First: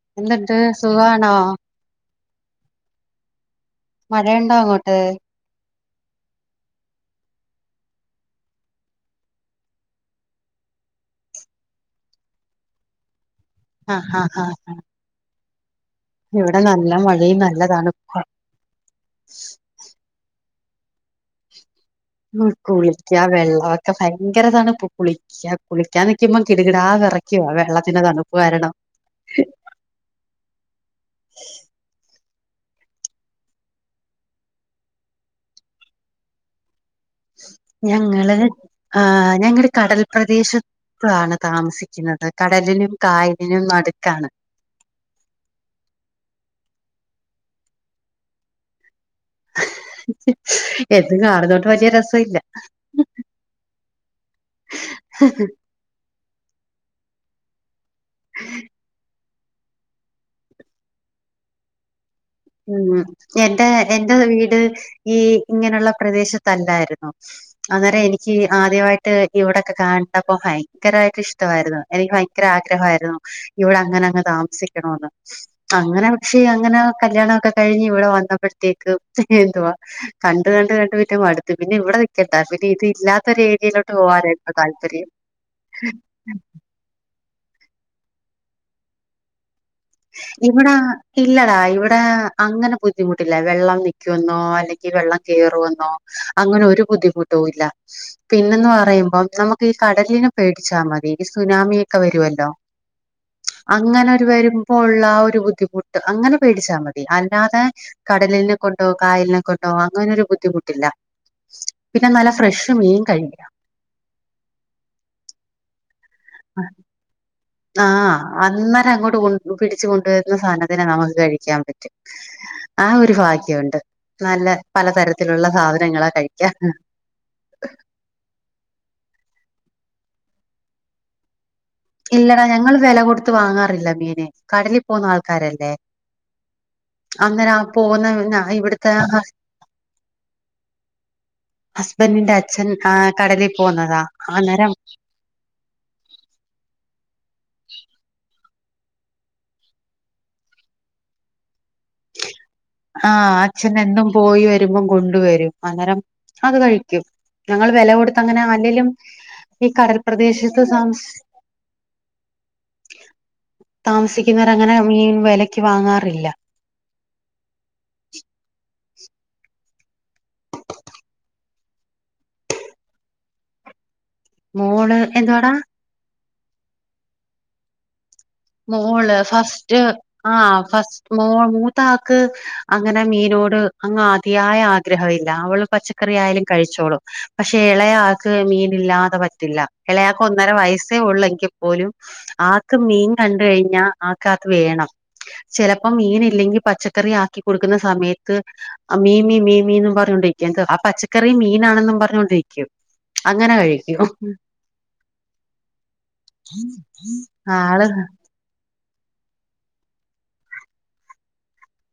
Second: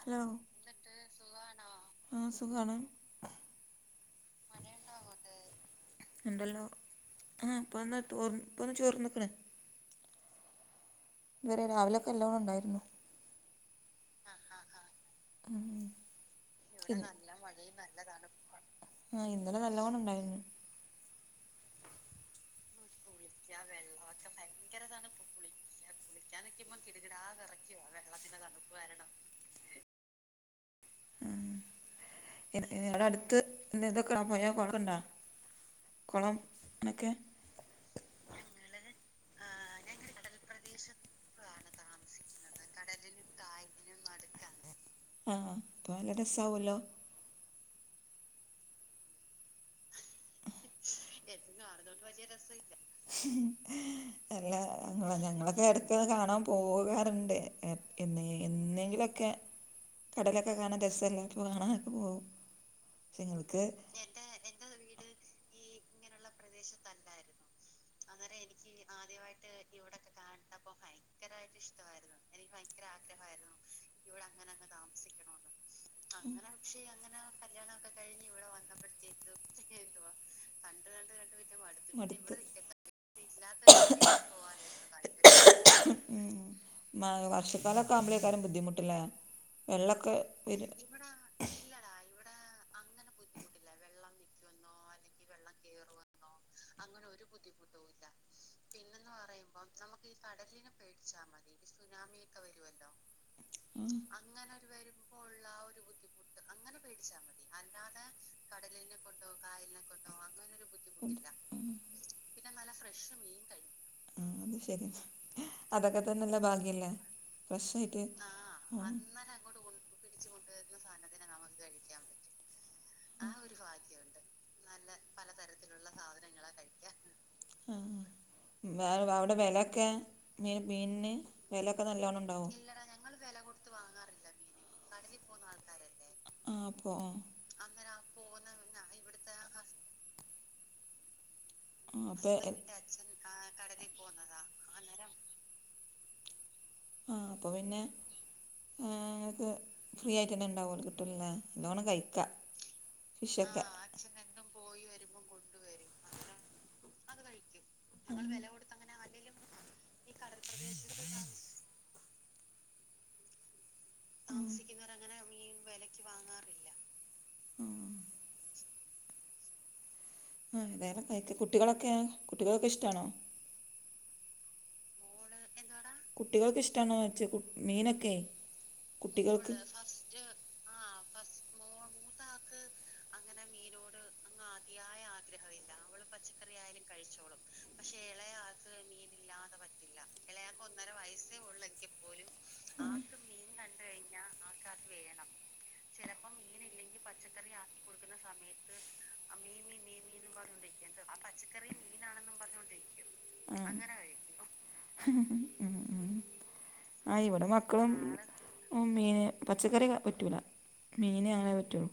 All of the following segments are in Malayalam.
ഹലോ എന്നിട്ട് സുഖണോ? ആ, സുഖമണ്. മഴയുണ്ടോ അങ്ങോട്ട്? ഉണ്ടല്ലോ, ആ ഇപ്പ വന്ന് തോർ ഇപ്പ ഒന്ന് ചോർ ന്ന്ക്ണ്‌. ഇന്നലെ രാവിലൊക്കെ നല്ലോണം ഉണ്ടായിരുന്നു. ആ, ഹ, ആ, ഹ, ആ. ഉം ഉ. [inaudible] മഴയും നല്ല തണുപ്പുവാ ആ, ഇന്നലെ നല്ലൊണം ഉണ്ടായിരുന്നു. കുളിക്കാ വെള്ളമൊക്കെ ഭയങ്കര തണുപ്പ്കുളി കുളിക്കാൻ നിൽക്കുമ്പോം കിടുകിടാ വിറക്കുവാ വെള്ളത്തിന്റെ തണുപ്പ്കാരണം. അവിടെ അടുത്തു നിന്തുന്ന പുയകളുണ്ടോ? കൊളം, ഒക്കെ. ഞങ്ങൾ ആ, ഞങ്ങൾ കടൽപ്രദേശത്താണ് താമസിക്കുന്നത്. കടലിനും കായലിനും നടുക്കാണ്. അ, അപ്പ നല്ല രസാവോല്ലോ. ഹ്‌ഹ്, എന്നും കാണുന്നോണ്ട് വലിയ രസം ഇല്ല. [inaudible] അല്ല ഞങ്ങളൊക്കെ ഇടയ്ക്ക് ഒക്കെ കാണാൻ പോകാറുണ്ട്. എന്നെ ങ്കിലൊക്കെ കടലൊക്കെ കാണാൻ രസല്ലെ, അപ്പോ കാണാനൊക്കെ പോകും. ഉം. പക്ഷെ എന്റെ നിങ്ങൾക്ക് എന്റെ വീട് ഈ ഇങ്ങനെയുള്ള പ്രദേശത്തല്ലായിരുന്നു. അന്നേരം എനിക്ക് ആദ്യമായിട്ട് ട്ട് ഇവിടെക്കെ കണ്ട പ്പോ ഭയങ്കരമായിട്ട് ഇഷ്ടമായിരുന്നു. എനിക്ക് ഭയങ്കര ആഗ്രഹമായിരുന്നു. ഇവിടെ അങ്ങനെ അങ്ങ് താമസിക്കണന്ന്. അങ്ങനെ പക്ഷേ അങ്ങനെ കല്യാണംമൊക്കെ കഴിഞ്ഞ് ഇവിടെ വന്നപ്പോഴത്തേക്ക് എന്തുവാ കണ്ട് കണ്ട് കണ്ട് പിറ്റെ മടുത്ത്. പിന്നെ ഇവിടെ മടുത്ത് നിക്കണ്ട, പിന്നെ ഇതി ഇല്ലാത്ത ഒരു ഏരിയയിലോട്ട് പോകാനായി താല്പര്യം. മഴ വർഷക്കാലൊക്കെ ആവുമ്പോഴേക്കാരം ബുദ്ധിമുട്ടില്ലെ, വെള്ളൊക്കെ വരൊ ഇവിടെ ഇല്ലടാ ഇവിടെ അങ്ങനെ ബുദ്ധിമുട്ടില്ല. വെള്ളം നിക്കെന്നോ അല്ലെങ്കിൽ വെള്ളം കേറുവെന്നോ അങ്ങനെ ഒരു ബുദ്ധിമുട്ടും ഇല്ല. പിന്നന്ന് പറയുമ്പോം നമുക്ക് ഈ കടലിനെ പേടിച്ചാൽ മതി. ഈ സുനാമിയൊക്കെ വരുവല്ലോ. ഉം അങ്ങനെരു വരുമ്പോ ഉള്ള ആ ഒരു ബുദ്ധിമുട്ട് അങ്ങനെ പേടിച്ചാൽ മതി. അല്ലാതെ കടലിനെ കൊണ്ടോ കായലിനെ കൊണ്ടോ അങ്ങനെരു ബുദ്ധിമുട്ടില്ല. ഉം പിന്നെ നല്ല ഫ്രഷ് മീൻ കഴിക്കാം ആ അത് ശരി അതൊക്കെ തന്നെല്ല ഭാഗ്യം ല്ലേ ആഹ് അന്നേരം അങ്ങോട്ട് കൊണ്ട് പിടിച്ച കൊണ്ടുവരുന്ന സാധനത്തിനെ നമുക്ക് കഴിക്കാൻ പറ്റും ആ ഒരു ഭാഗ്യുണ്ട് നല്ല പലതരത്തിലുള്ള സാധനങ്ങളാ കഴിക്കാ ആഹ് വ വ അവിടെ വെലൊക്കെ മീനിന് വിലക്കൊ നല്ല ഇല്ലടാ ഞങ്ങൾ വില കൊടുത്ത് വാങ്ങാറില്ല മീന് കടലിൽ പോകുന്ന ആൾക്കാരല്ലേ ആ അപ്പോ അങ്ങനെ അപ്പം ഓന് ഇവിടുത്തെ ഹസ് ആ അപ്പോ ഹസ്ബൻറിിന്റെ അച്ഛൻ ആന് കടലിൽ പോകുന്നതാ ആന്നേരം അപ്പോൾ ആഹ് അപ്പോ പിന്നെ ഏഹ് ഇങ്ങക്ക് ഫ്രീ ആയിട്ട് തന്നെ ഉണ്ടാവോലേ കിട്ടില്ല്ലേ നല്ലോണം കഴിക്കാ ആഹ് അച്ഛനെന്നും പോയി വരുമ്പോം കൊണ്ട് വരും അന്നേരം അത് കഴിക്കും ഞങ്ങൾ വില കൊടുത്ത് അങ്ങനെ അല്ലലും ഈ കടൽ പ്രദേശത്ത് താമ താമസിക്കുന്നവർ അങ്ങനെ മീൻ വിലക്ക് വാങ്ങാറില്ല ഉം [inaudible] [unintelligible] കുട്ടികളൊക്കെ കുട്ടികളൊക്കെ ഇഷ്ടമാണോ മോള് എന്തുവാടാ കുട്ടികൾക്ക് ഇഷ്ടാണൊ വച്ചത് മീനൊക്കെ മോള് ഫസ്റ്റ് ആഹ് ഫസ്റ്റ് മോൾ മൂത്താക്ക് അങ്ങനെ മീനോട് അങ്ങ് അതിയായ ആഗ്രഹമീല്ല അവള് പച്ചക്കറി ആയാലും കഴിച്ചോളും പക്ഷേ ഇളയയാൾക്ക് മീനീല്ലാതെ പറ്റില്ല ഇളയാക്ക് ഒന്നര വയസ്സേ ഉള്ളെങ്കിൽ പോലും ആക്ക് മീൻ കണ്ടാ കഴിഞ്ഞൽ ആകാത് വേണം ചിലപ്പോ മീൻ ഇല്ലെങ്കിൽ പച്ചക്കറി ആക്കി കൊടുക്കുന്ന സമയത്ത് മീമി മീമി മീന്നും പറഞ്ഞോണ്ടിരിക്കുവ എന്താ ആ പച്ചക്കറി മീനാണെന്നും പറഞ്ഞോണ്ടിരിക്കും അങ്ങനെ കഴിക്കും ആഹ് ഇവിടെ ആള് മക്കളും ഓ മീൻ പച്ചക്കറി പറ്റൂല മീന് അങ്ങനെ പറ്റുള്ളൂ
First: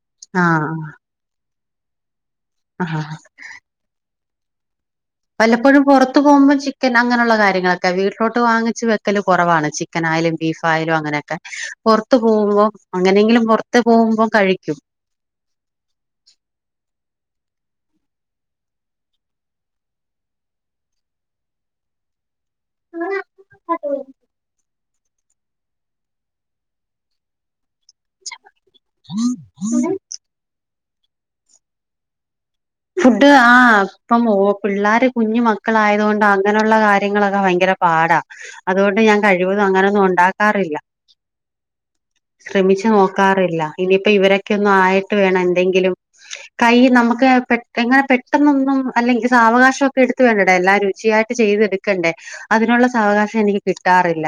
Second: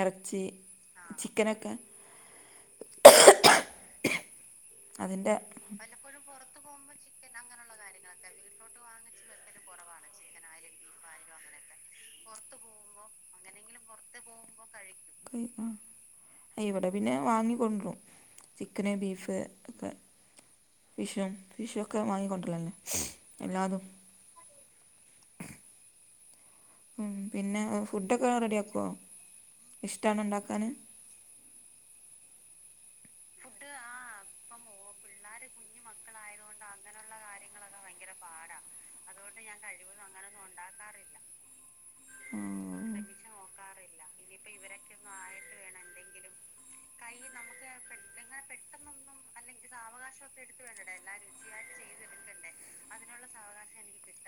ഇറച്ചി ആഹ് ചിക്കനൊക്കെ ആഹ് അതിൻ്റെ വല്ലപ്പോഴും പുറ ഒറത്ത് പോകുമ്പോൾ ചിക്കൻ അങ്ങനെയുള്ള കാര്യങ്ങളൊക്കെ വീട്ടിലോട്ട് വാങ്ങിച്ച വെക്കല് കുറവാണ് ചിക്കൻ ആയാലും ബീഫായാലും അങ്ങനെ ഒക്ക പുറത്ത് പോകുമ്പോം അങ്ങനെങ്കിലും പുറത്ത് പോകുമ്പോം കഴിക്കും കയി ആഹ് ഇവിടെ പിന്നെ വാങ്ങിക്കൊണ്ടും ചിക്കന് ബീഫ് ഒക്കെ ഫിഷും ഫിഷും ഒക്കെ വാങ്ങിക്കൊണ്ടരലന്നേ എല്ലാതും ഉം പിന്നെ ഫുഡൊക്കെ റെഡിയ ആക്കുമോ ഇഷ്ടാണേ ഉണ്ടാക്കാന് ഫുഡ് ആ് ഇപ്പം ഓ പിള്ളോര് കുഞ്ഞു മക്കള ആയതു കൊണ്ട് അങ്ങനെയുള്ള കാര്യങ്ങളൊക്കെ ഭയങ്കര പാടാ അതുകൊണ്ട് ഞാൻ കഴിവതും അങ്ങനൊന്നും ഉണ്ടാക്കാറില്ല ശ്രമിച്ചു പറ്റിച്ച് നോക്കാറില്ല ഇനിയിപ്പോ ഇവരൊക്കെയ ഒന്നും ആയിട്ട് വേണം എന്തെങ്കിലും കൈയ് നമുക്ക് പെട്ടെന്ന്. പെട്ടെന്നൊന്നും അല്ലെങ്കിൽ സാവകാശം ഒക്കെ എടുത്തുേണ്ടേ എല്ലാം രുചിയായിട്ട് ചെയ്തെടുക്കണ്ടേ അതിനുള്ള സാവകാശം എനിക്ക് കിട്ടാറില്ല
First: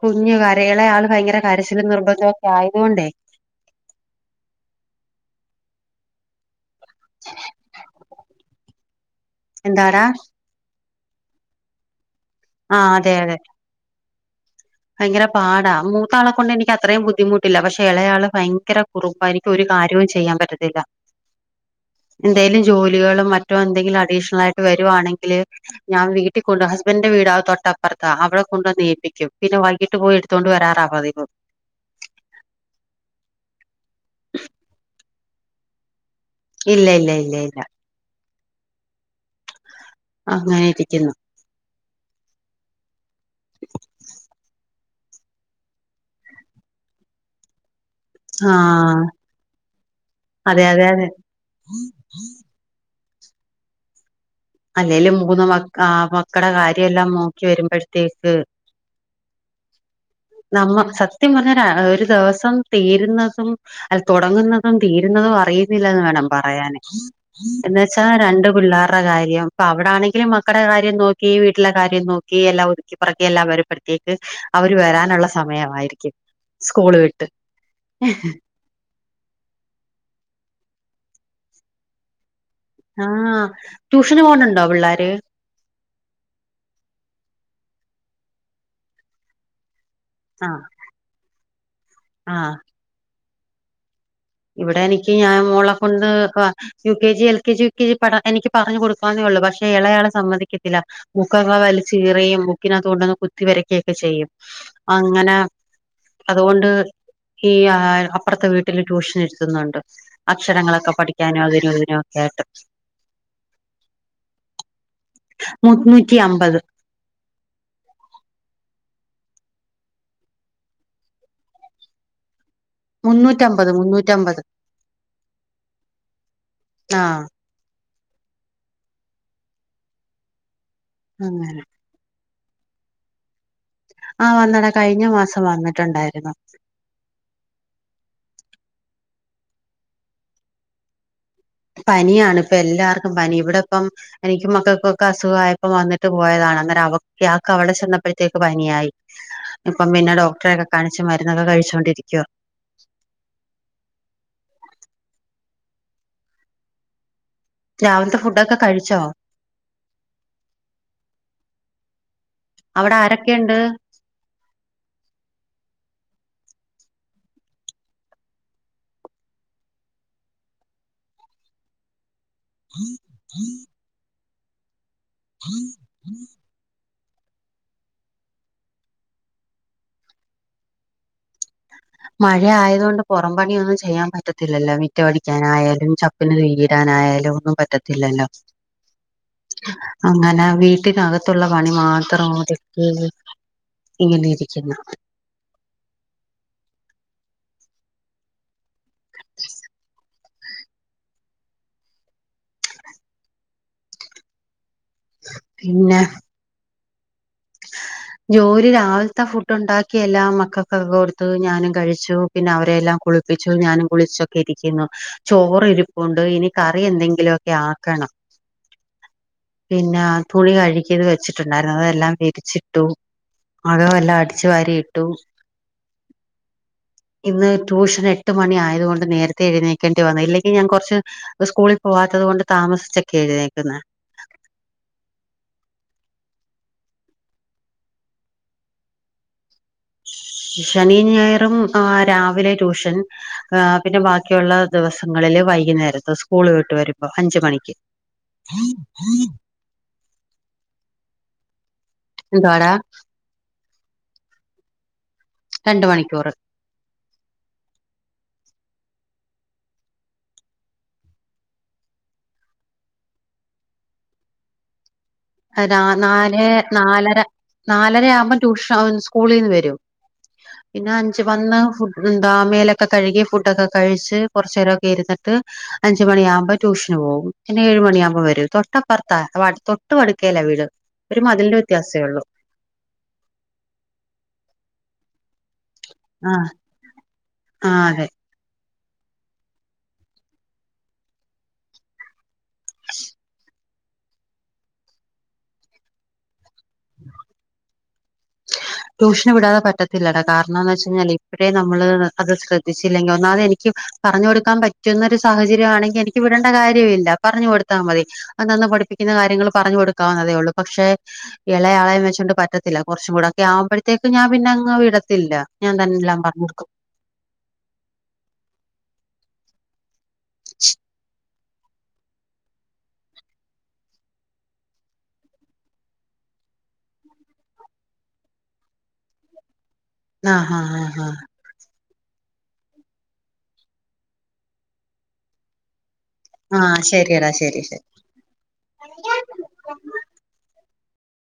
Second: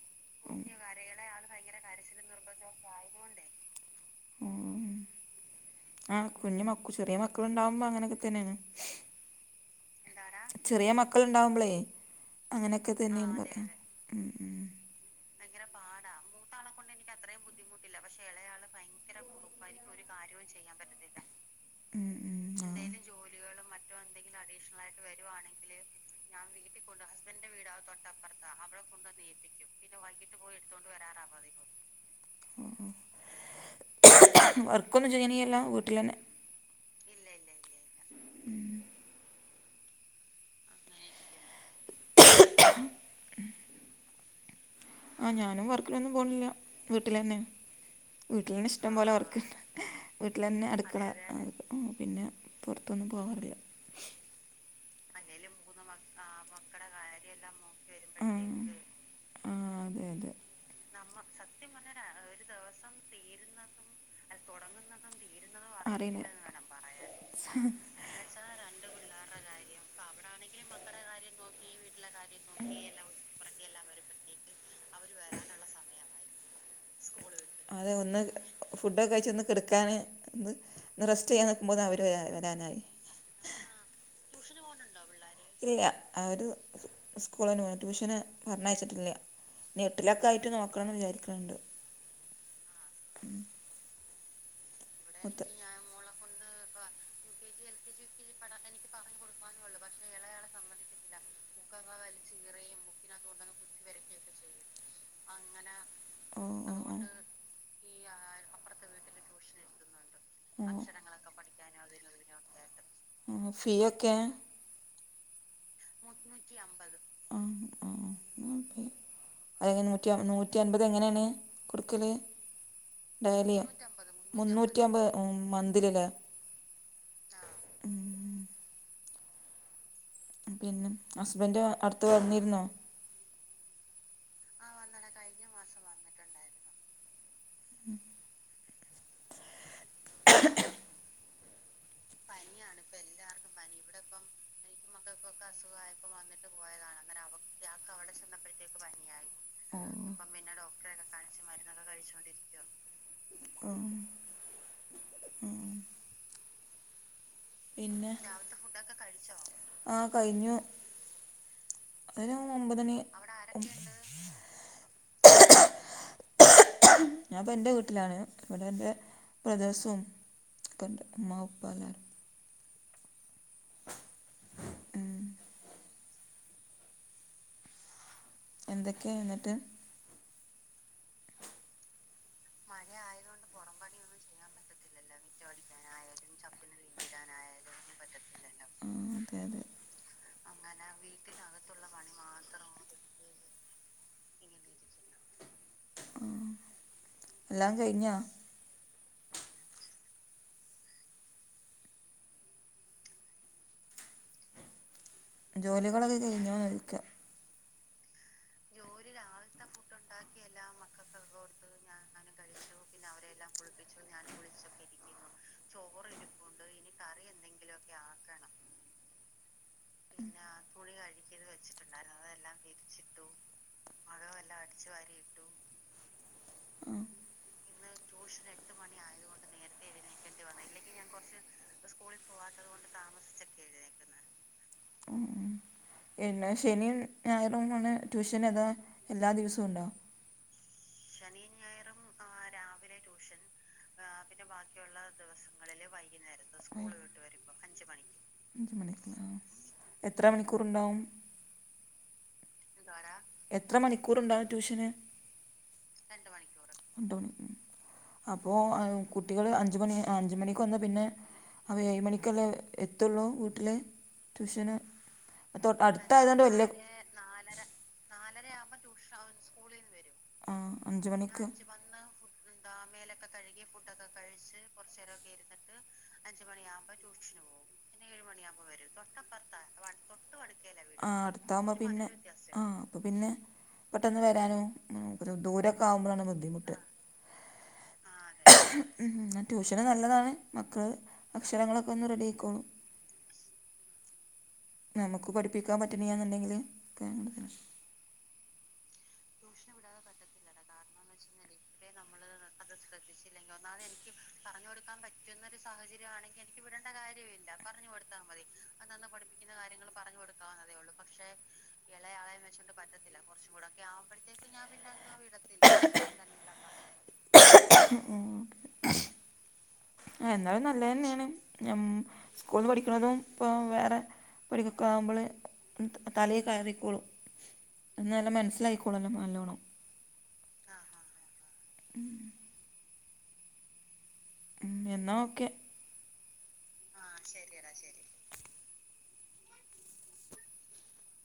കുഞ്ഞു കരയല് ആള് ഭയങ്കര കരച്ചിലും നിർബന്ധം ഒക്കെ ആയതോണ്ടെ ആഹ് കുഞ്ഞ് മക്ക് ചെറിയ മക്കൾ ഇണ്ടാവുമ്പ അങ്ങന ക്കത്തന്നേണ് എന്താരാ ചെറിയ മക്കള് ഉണ്ടാവുമ്പളേ ആഹ് അങ്ങനെയെക്കെ അതെ തന്നെയാണ് അതെ പറയാ ഉം ഉം ഭയങ്കര പാടാ മൂത്താളെ കൊണ്ട് എനിക്ക് അത്രയും ബുദ്ധിമുട്ടില്ല പക്ഷെ എളയാള് ഭയങ്കര കുറുമ്പാ എനിക്ക് ഒരു കാര്യോം ചെയ്യാൻ പറ്റത്തില്ല ഉം എന്തേലും ഉം ജോലികളും മറ്റോ എന്തെങ്കിലും അഡീഷണലായിട്ട് വര് വരുവാണെങ്കില് ഞാൻ വീട്ടി കൊണ്ട് ഹസ്ബന്റെ വീടാ തൊട്ടപ്പറത്താ അവടെ കൊണ്ടുവന്നേൽപ്പിക്കും പിന്നെ വൈകീട്ട് പോയ് എടുത്താേണ്ട് വരാറാ പതിവ് വർക്കൊന്നും ചെയ്യണീയല്ലാ വീട്ടിലന്നെ ഇല്ല ഇല്ല ഇല്ല ഇല്ല ഉം അങ്ങനെ ഇരിക്കുന്നു [unintelligible] [inaudible] ആഹ് ഞാനും വർക്കിലൊന്നും പോണില്ല വീട്ടിലന്നെ വീട്ടിലന്നെ ഇഷ്ടം ആഹ് പോലെ വർക്ക് വീട്ടിൽ അതെ എന്നെ അതെ അടുക്കള അതെ പിന്നെ പൊർത്തൊന്നും പോവാറില്ല അല്ലേലും മൂന്ന് മക്ക് ആ മക്കടെ കാര്യഎല്ലാം നോക്കി വരുമ്പഴ്ത്തേക്ക് ആഹ് അതെ അതെ നമ്മ നമ്മൾ സത്യം പറഞ്ഞാ ഒര പറഞ്ഞ ഒര് ദിവസം തീരുന്നതും അല്ല തൊടങ്ങുന്നതും തീരുന്നതും അറിയ് ന്നില അറിയില്ല വേണം എന്ന് പറയാന് പറയാൻ. എന്ന് വെച്ചാ രണ്ട് പിള്ളാറ്ടെ കാര്യം അപ്പൊ അവടാണെങ്കിലും മക്കടെ കാര്യം നോക്കി വീട്ടില കാര്യം നോക്കി എല്ലാം ഒതുക്കി പറക്കി എല്ലാം വരുപ്പെട്ത്തി ക്ക് അവര് വരാനള്ള സമയമായിരിക്കും സ്കൂള് വിട്ട് അതെ ഒന്ന് ഫുഡൊക്കെ കഴിച്ച് ഒന്ന് കെടക്കാന് ഒന്ന് റെസ്റ്റ് ചെയ്യാൻ നിക്കുമ്പോത്തിന് അവര് വരാ വരാനായി ആഹ് ട്യൂഷന് പോണ് ഇല്ല അവര് സ്കൂള്ന് പോയാ ട്യൂഷന് പറഞ്ഞയച്ചിട്ടില്ല നീട്ടലൊക്കെ ആയിട്ട് ആഹ് നോക്കണംന്ന് വിചാരിക്ക്ണ്ട് ആഹ് [inaudible] ഇവിടെ നി ക്കി ഞാൻ മുത്ത് മോളെ കൊണ്ട് പ്പോ U K G L K G യൊക്കെപഠ എനിക്കി പറഞ്ഞു കൊടുക്കാനേ ഒള്ളൂ പക്ഷേ ഇളയാള് സമ്മതിക്കത്തില്ല ബുക്കാെക്കെ വലിച്ച്കീറിം ബുക്കിനകത്ത് കൊണ്ടന്ന് കുത്തി വരക്കെക്കെ ചെയ്യും അങ്ങനെ ഓഹ് അതുകൊണ്ട് ഓഹ് ഓഹ് ഈ ആ അപ്പർത്തെ വീട്ടില് ട്യൂഷൻ ഇരുത്തുന്നുണ്ട് അക്ഷരങ്ങളൊക്കെ പഠിക്കാനും അതിനും ഇതിനും ഒക്കെ ആയിട്ട് ആഹ് ഫീയൊക്കെ മൂന്നൂറ്റി അമ്പ ആഹ് ആഹ് എന്നാ ഓക്കെ അഎങ്ങനെ നൂറ്റി നൂറ്റി അൻപത് എങ്ങനേണ് കൊടുക്കല് ഡെയ്ലോ മുന്നൂറ്റമ്പത് മുന്നൂറ്റമ്പത് മൂന്നൂറ്റി അമ്പത് ഉം മൻതിലല്ലേ ആഹ് പിന്നെ അങ്ങനെ ഹസ്ബന്റ് അട്ത്ത് വന്നിരുന്നോ ആഹ് വന്ന ഡാ കഴിഞ്ഞ മാസം വന്നിട്ടുണ്ടായിരുന്നു ഉം പനിയാണ് പ്പെ എല്ലാർക്കും പനി. ഇവ്ടെപ്പം എനിക്കും മക്കൾക്കൊക്കെ അസുഖായപ്പം വന്നിട്ട് പോയതാണ് അന്നേരം അവ ഇയാക്ക് അവടെ ചെന്നപ്പഴത്തേക്ക് പനിയായി. ഇപ്പം ഉം പിന്നെ ഡോക്ടറെ ഒക്കെ കാണിച്ച് മരുന്നൊക്കെ കഴിച്ചോണ്ടിരിക്കുവാ. ആഹ് പിന്നെ. രാവിലത്തെ ഫുഡൊക്കെ രവില്ത്തെ ഫുഡോക്കെ കഴിച്ചോ കഴിച്ചൊ? ആഹ് കഴിഞ്ഞു. അതൊരു അവിടെ ഒമ്പതണി ഒ അവടെ ആരൊക്കെയുണ്ട് ആരൊക്കെണ്ട്? ഞാൻ പ്പൊ എന്റെ വീട്ട്ലാണ്. ഇവടെ എന്റെ ബ്രദേഴ്സും ഒക്കണ്ട്. ഉമ്മ, ഉപ്പ എല്ലാരും ആഹ് എന്തൊക്കെയാന്ന്ട്ട്. മഴ ആയതുകൊണ്ട് പൊറം പണിയൊന്നും ചെയ്യാൻ പറ്റത്തില്ലല്ലൊ. മിറ്റൊ അടിക്കാനായാലും ചപ്പിന് തീയ്യ് ടാനായാലും ഒന്നും പറ്റത്തില്ലല്ലൊ. ആ അതെ അതെ അങ്ങനെ വീട്ടിനകത്തുള്ള പണി മാത്രം [unintelligible] ഇങ്ങനെ ഇരിക്കുന്നു. ആഹ് എല്ലാം കഴിഞ്ഞൊ? പിന്നെ ജോലികളൊക്കെ കഴിഞ്ഞൊ ചോയിക്ക. ജോലി രാവില്ത്തെ ഫുഡൊണ്ടാക്കി എല്ലാം മക്കക്കൊക്കെ കൊട് ത്ത് ഞാനും കഴിച്ചു. പിന്നെ അവരെ എല്ലാം കുളിപ്പിച്ചു ഞാനും കുളിച്ചൊക്കെ ഇരിക്കുന്നു. ചോറ് ഇരി പ്പുണ്ട് ഇനി കറി എന്തെങ്കിലൊക്കെ ആക്കണം. പിന്നെ തുണി കഴുകിയത് വെച്ചിട്ടുണ്ടായിരുന്നു. അതെല്ലാം വിരിച്ചിട്ടു. അകം എല്ലാം അടിച്ചു വാരി ഇട്ടു. ആ ഇന്ന് ട്യൂഷന് എട്ട് മണി ആയത്കൊണ്ട് നേരത്തെ എഴുന്നേക്കേണ്ടി വന്നു. ഇല്ലെങ്കി ഞാൻ കൊർച്ച് സ്കൂളിൽ പോവാത്തത്കൊണ്ട് താമസിച്ചൊക്കെ എഴുന്നേക്കുന്നെ. എല്ലാ ശനിയും, ഞായറും ആണ് ട്യൂഷന് അതാ എല്ലാ ദിവസവും ഉണ്ടൊ? ശനിയും, ഞായറും ആഹ് രാവിലെ ട്യൂഷൻ ആ പിന്നെ ബാക്കിയുള്ള ദിവസങ്ങളില് വൈകുന്നേരത്ത്. സ്കൂൾ വിട്ട് വരുമ്പൊ അഞ്ച് മണിക്ക്. ആഹ് എത്ര മണിക്കൂറ്ണ്ടാവും? എന്തുവാടാ ആരാ. എത്ര മണിക്കൂറ്ണ്ടാവും ട്യൂഷന്. രണ്ട് മണിക്കൂ... രണ്ട് മണി. അപ്പൊ അഹ് കുട്ടികള് അഞ്ച് മണി ആഹ് അഞ്ച് മണിക്ക് വന്ന് പിന്നെ അപ്പൊ ഏഴ് മണിക്കല്ലെ എത്തൊള്ളു വീട്ടില്. ട്യൂഷന് ഏഹ് തൊട്ട് രാ അടുത്തായതുകൊണ്ട് നാലേ വലിയ നാലര, നാലരയാവ്‌മ്പൊ ട്യൂഷ സ്കൂളീന്ന് വരും. ആ പിന്നെ അഞ്ച് മണിക്ക് വന്ന് ഫു ന്താ എന്താ മേലൊക്കെ കഴുകി, ഫുഡൊക്കെ ഒക്കെ കഴിച്ച് കൊർച്ചേരൊക്കെ ഇര്ന്ന്ട്ട് അഞ്ച് മണിയാവ്‌മ്പൊ ട്യൂഷന് പോവും. പിന്നെ ഏഴ് മണിയാവ്‌മ്പൊ വരും. തൊട്ടപ്പർത്താ വാ തൊട്... ട്ടു വട്ക്കേല വീട്. ഒരു മത്ൽന്റെ വ്യത്യാസെ ഒള്ളു ആഹ് അപ്പൊ പിന്നെ പെട്ടെന്ന് വരാനും ഉം ഒര് ദൂര ക്കാവുമ്പളാണ് ആ ബുദ്ധിമുട്ട്. ആ അതെ ആഹ് അതെ. ഉം ട്യൂഷന് നല്ലതാണ്. മക്കള് അക്ഷരങ്ങളൊക്കെ ഒന്ന് റെഡിയായിക്കോളും. [unintelligible] നമുക്ക് പഠിപ്പിക്കാൻ പറ്റ്ണ്ല്ലാന്ന്ണ്ടെങ്കില് [unintelligible] ട്യൂഷന് വിടാതെ പറ്റത്തില്ലടാ കാരണംന്ന് വെച്ചഴിഞ്ഞാലേ ഇപ്പഴേ നമ്മള് അത് ശ്ര ദ്ധിച്ചില്ലെങ്കി ഒന്നാമത് എനിക്കും പറഞ്ഞു കൊടുക്കാൻ പറ്റുന്നൊരു സാഹചര്യംമാണെങ്കിൽ എനിക്ക് വിടേണ്ട കാര്യവില്ല പറഞ്ഞു കൊടുത്താ മതി. അന്നാന്ന് പഠിപ്പിക്കുന്ന കാര്യങ്ങൾ പറഞ്ഞു കൊടുക്കാവുന്നതേ ഒള്ളൂ പക്ഷേ ഇളയാളേം വെച്ചോണ്ട് പറ്റത്തില്ല. കൊറച്ചുംകൂടൊക്കെ ആവുമ്പഴ്ത്തേക്ക് ഞാൻ പിന്നങ്ങ് വിടത്തില്ല ഞാൻ തന്നെല്ലാം പറഞ്ഞ് കൊടുക്കും. [unintelligible] എന്നാലും നല്ലതെന്നേണ് ഞ്ഞം സ്കൂള്ന്ന് പഠിക്ണതും ഇപ്പം വേറെ പടിക്കൊക്കെ ആവുമ്പള് തലേ കയറിക്കോളും. എന്ന നല്ല മനസ്സിലായിക്കോള്ളല്ലോ നല്ലോണ്ണം. ആഹ് ഹാ ഹാ ഹാ. ഉം ഉം എന്നാ ഓക്കെ. ആഹ് ശരിയടാ ശരി ശരി.